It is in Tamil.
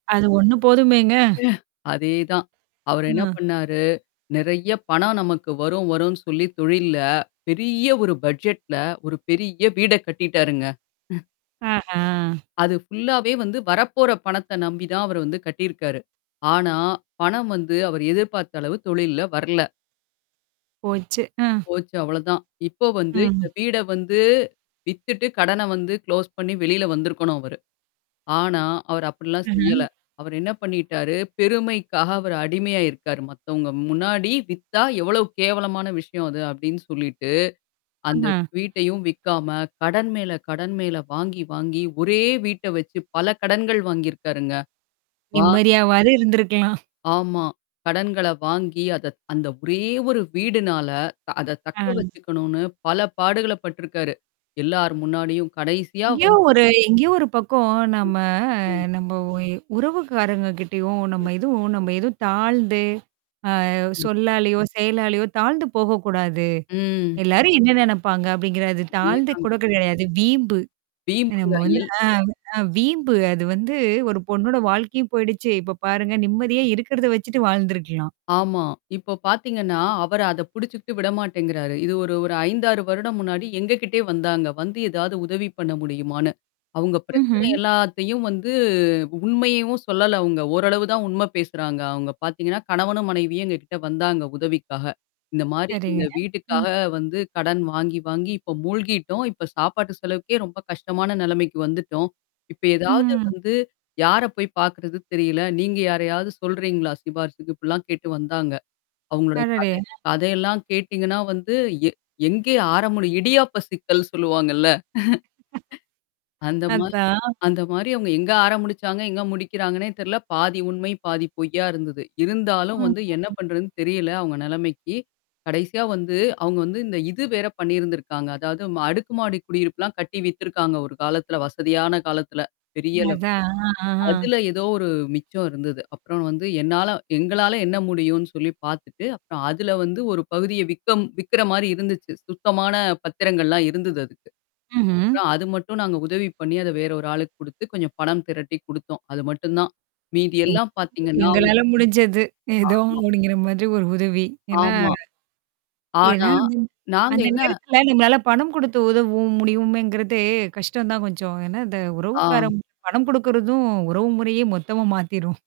அது ஒண்ணு போதுமேங்க? அதேதான். அவரு என்ன அ. பண்ணாரு, நெறைய பணம் நமக்கு வரும் வரும்னு சொல்லி தொழில்ல, பெரிய ஒரு பட்ஜெட்ல ஒரு பெரிய வீட கட்டிட்டாருங்க. ம். ஆஹ. அது ஃபுல்லாவே வந்து வரப்போற பணத்த நம்பி தான் அவர் வந்து கட்டியிருக்காரு. ஆனா, பணம் வந்து அவர் எதிர்பார்த்த அளவு தொழில்ல வரல. போச்சு. அ. போச்சு. அவ்ளதான். இப்போ வந்து இந்த ம். வீட வந்து, வித்துட்டு கடன வந்து குளோஸ் பண்ணி வெளில வந்திருக்கணும் அவரு. ஆனா, அவர் அப்பிடிலாம் ம்ஹ்ம். செய்யல. அவர் என்ன பண்ணிட்டாரு, பெருமைக்காக அவர் அடிமையா இருக்காரு. மத்தவங்க முன்னாடி வித்தா, எவ்வளவு கேவலமான விஷயம் அது அப்பிடின்னு சொல்லிட்டு, அந்த ஆஹ. வீட்டையும் விக்காம, கடன் மேல கடன் மேல வாங்கி வாங்கி ஒரே வீட்ட வச்சு பல கடன்கள் வாங்கியிருக்காருங்க. வா நிம்மதியாவாது இருந்திருக்கலாம். ஆமா. கடன்கள வாங்கி, அத அந்த ஒரே ஒரு வீடுனால த அத தக்க அ. வச்சுக்கணுன்னு பல பாடுகள பட்டுருக்காரு. எல்லார் முன்னாடியும் கடைசியா எங்கேயோ வந்து ஒரு எங்கேயோ ஒரு பக்கம் ம். நம்ம ம். நம்ம ஒ எ உறவுக்காரங்க கிட்டயும் ம். நம்ம எதுவும் நம்ம எதுவும் தாழ்ந்து, அ ம் சொல்லாலயோ, செயலாலயோ, தாழ்ந்து போகக்கூடாது. ம். எல்லாரும் என்ன நினப்பாங்க அப்பிடிங்கிறத அதே தாழ்ந்து தாங்க. கூட கிடையாது. அது வீம்பு. வீம்புங்க. நம்ம வந்து எல் ஆ, அ வீம்பு. அது வந்து ஒரு பொண்ணோட வாழ்க்கையும் போயிடுச்சு. இப்ப பாருங்க நிம்மதியா இருக்கிறத வச்சுட்டு வாழ்ந்துருக்கலாம். ஆமா. இப்போ பார்த்தீங்கன்னா, அவரு அத புடிச்சுக்கிட்டு விடமாட்டேங்கிறாரு. இது ஒரு ஒரு 5, 6 வருடம் முன்னாடி, எங்கக்கிட்டயே வந்தாங்க. வந்து ஏதாவது உதவி பண்ண முடியுமான்னு. அவுங்க பிரச்சனை ம்ஹ்ம். எல்லாத்தையும் வந்து உண்மையையும் சொல்லல அவுங்க. ஓரளவு தான் உண்ம பேசுறாங்க. அவுங்க பார்த்தீங்கன்னா, கணவனும் மனைவியும் எங்கக்கிட்ட வந்தாங்க உதவிக்காக. இந்தமாரி இந்த சரிங்க. ம். வீட்டுக்காக வந்து கடன் வாங்கி, வாங்கி இப்ப மூழ்கிட்டோம். இப்ப சாப்பாட்டு செலவுக்கே ரொம்ப கஷ்டமான நிலைமைக்கு வந்துட்டோம். இப்ப ஏதாவது ம். வந்து யார போய் பார்க்கறது? தெரியல. நீங்க யாரையாவது சொல்றீங்களா, சிபாரிசுக்கு? இப்பிடிலாம் கேட்டு வந்தாங்க. அவுங்களுடைய கத அடடே! அ கதையெல்லாம் கேட்டீங்கன்னா வந்து, எ எங்கே ஆரம்பிக்கிது இடியாப்ப சிக்கல்ன்னு சொல்லுவாங்கல்ல. அ. அந்த மா அதுதான். அந்தமாரி அவுங்க எங்க ஆரம்பிச்சாங்க, எங்க முடிக்கிறாங்கன்னே தெரியல. பாதி உண்மை, பாதி பொய்யா இருந்தது. இருந்தாலும் வந்து என்ன ம்ஹ்ம். பண்றதுன்னு தெரியல அவுங்க நெலைமைக்கு. கடைசியா வந்து அவுங்க வந்து, இந்த இது வேற பண்ணியிருந்திருக்காங்க. அதாவது அடுக்குமாடி குடியிருப்புலாம் கட்டி வித்திருக்காங்க ஒரு காலத்தில. வசதியான காலத்துல பெரிய அளவு. அதான். ஆ, ஆஹ. அதுல ஏதோ ஒரு மிச்சம் இருந்தது. அப்புறம் வந்து என்னால எங்களால என்ன முடியும்ன்னு சொல்லி பார்த்துட்டு, அப்புறம் அதுல வந்து ஒரு பகுதிய விக்க விக்கிறமாரி இருந்துச்சு. சுத்தமான பத்திரங்கள்லாம் இருந்தது அதுக்கு. ம்ஹ்ம். அப்புறம் அது மட்டும் நாங்க உதவி பண்ணி, அத வேற ஒரு ஆளுக்கு குடுத்து கொஞ்சம் பணம் திரட்டி குடுத்தோம். அது மட்டும் தான். மீதி எங் எல்லாம் பார்த்தீங்கன்னா எங்களால முடிஞ்சது. ஏதோ ஆமா. அப்பிடிங்கிற மாதிரி ஒரு உதவி. ஏன்னா ஆமா. ஏன்னா ஆனா, அது அந்த நாங்க அந்த என்ன நேரத்துல நம்மளால பணம் குடுத்து உதவும் முடியுமேங்கிறதே கஷ்டம் தான் கொஞ்சம். ஏன்னா, இந்த உறவுக்கார ஆம். பணம் குடுக்குறதும் உறவு முறையே மொத்தமா மாத்திரும்.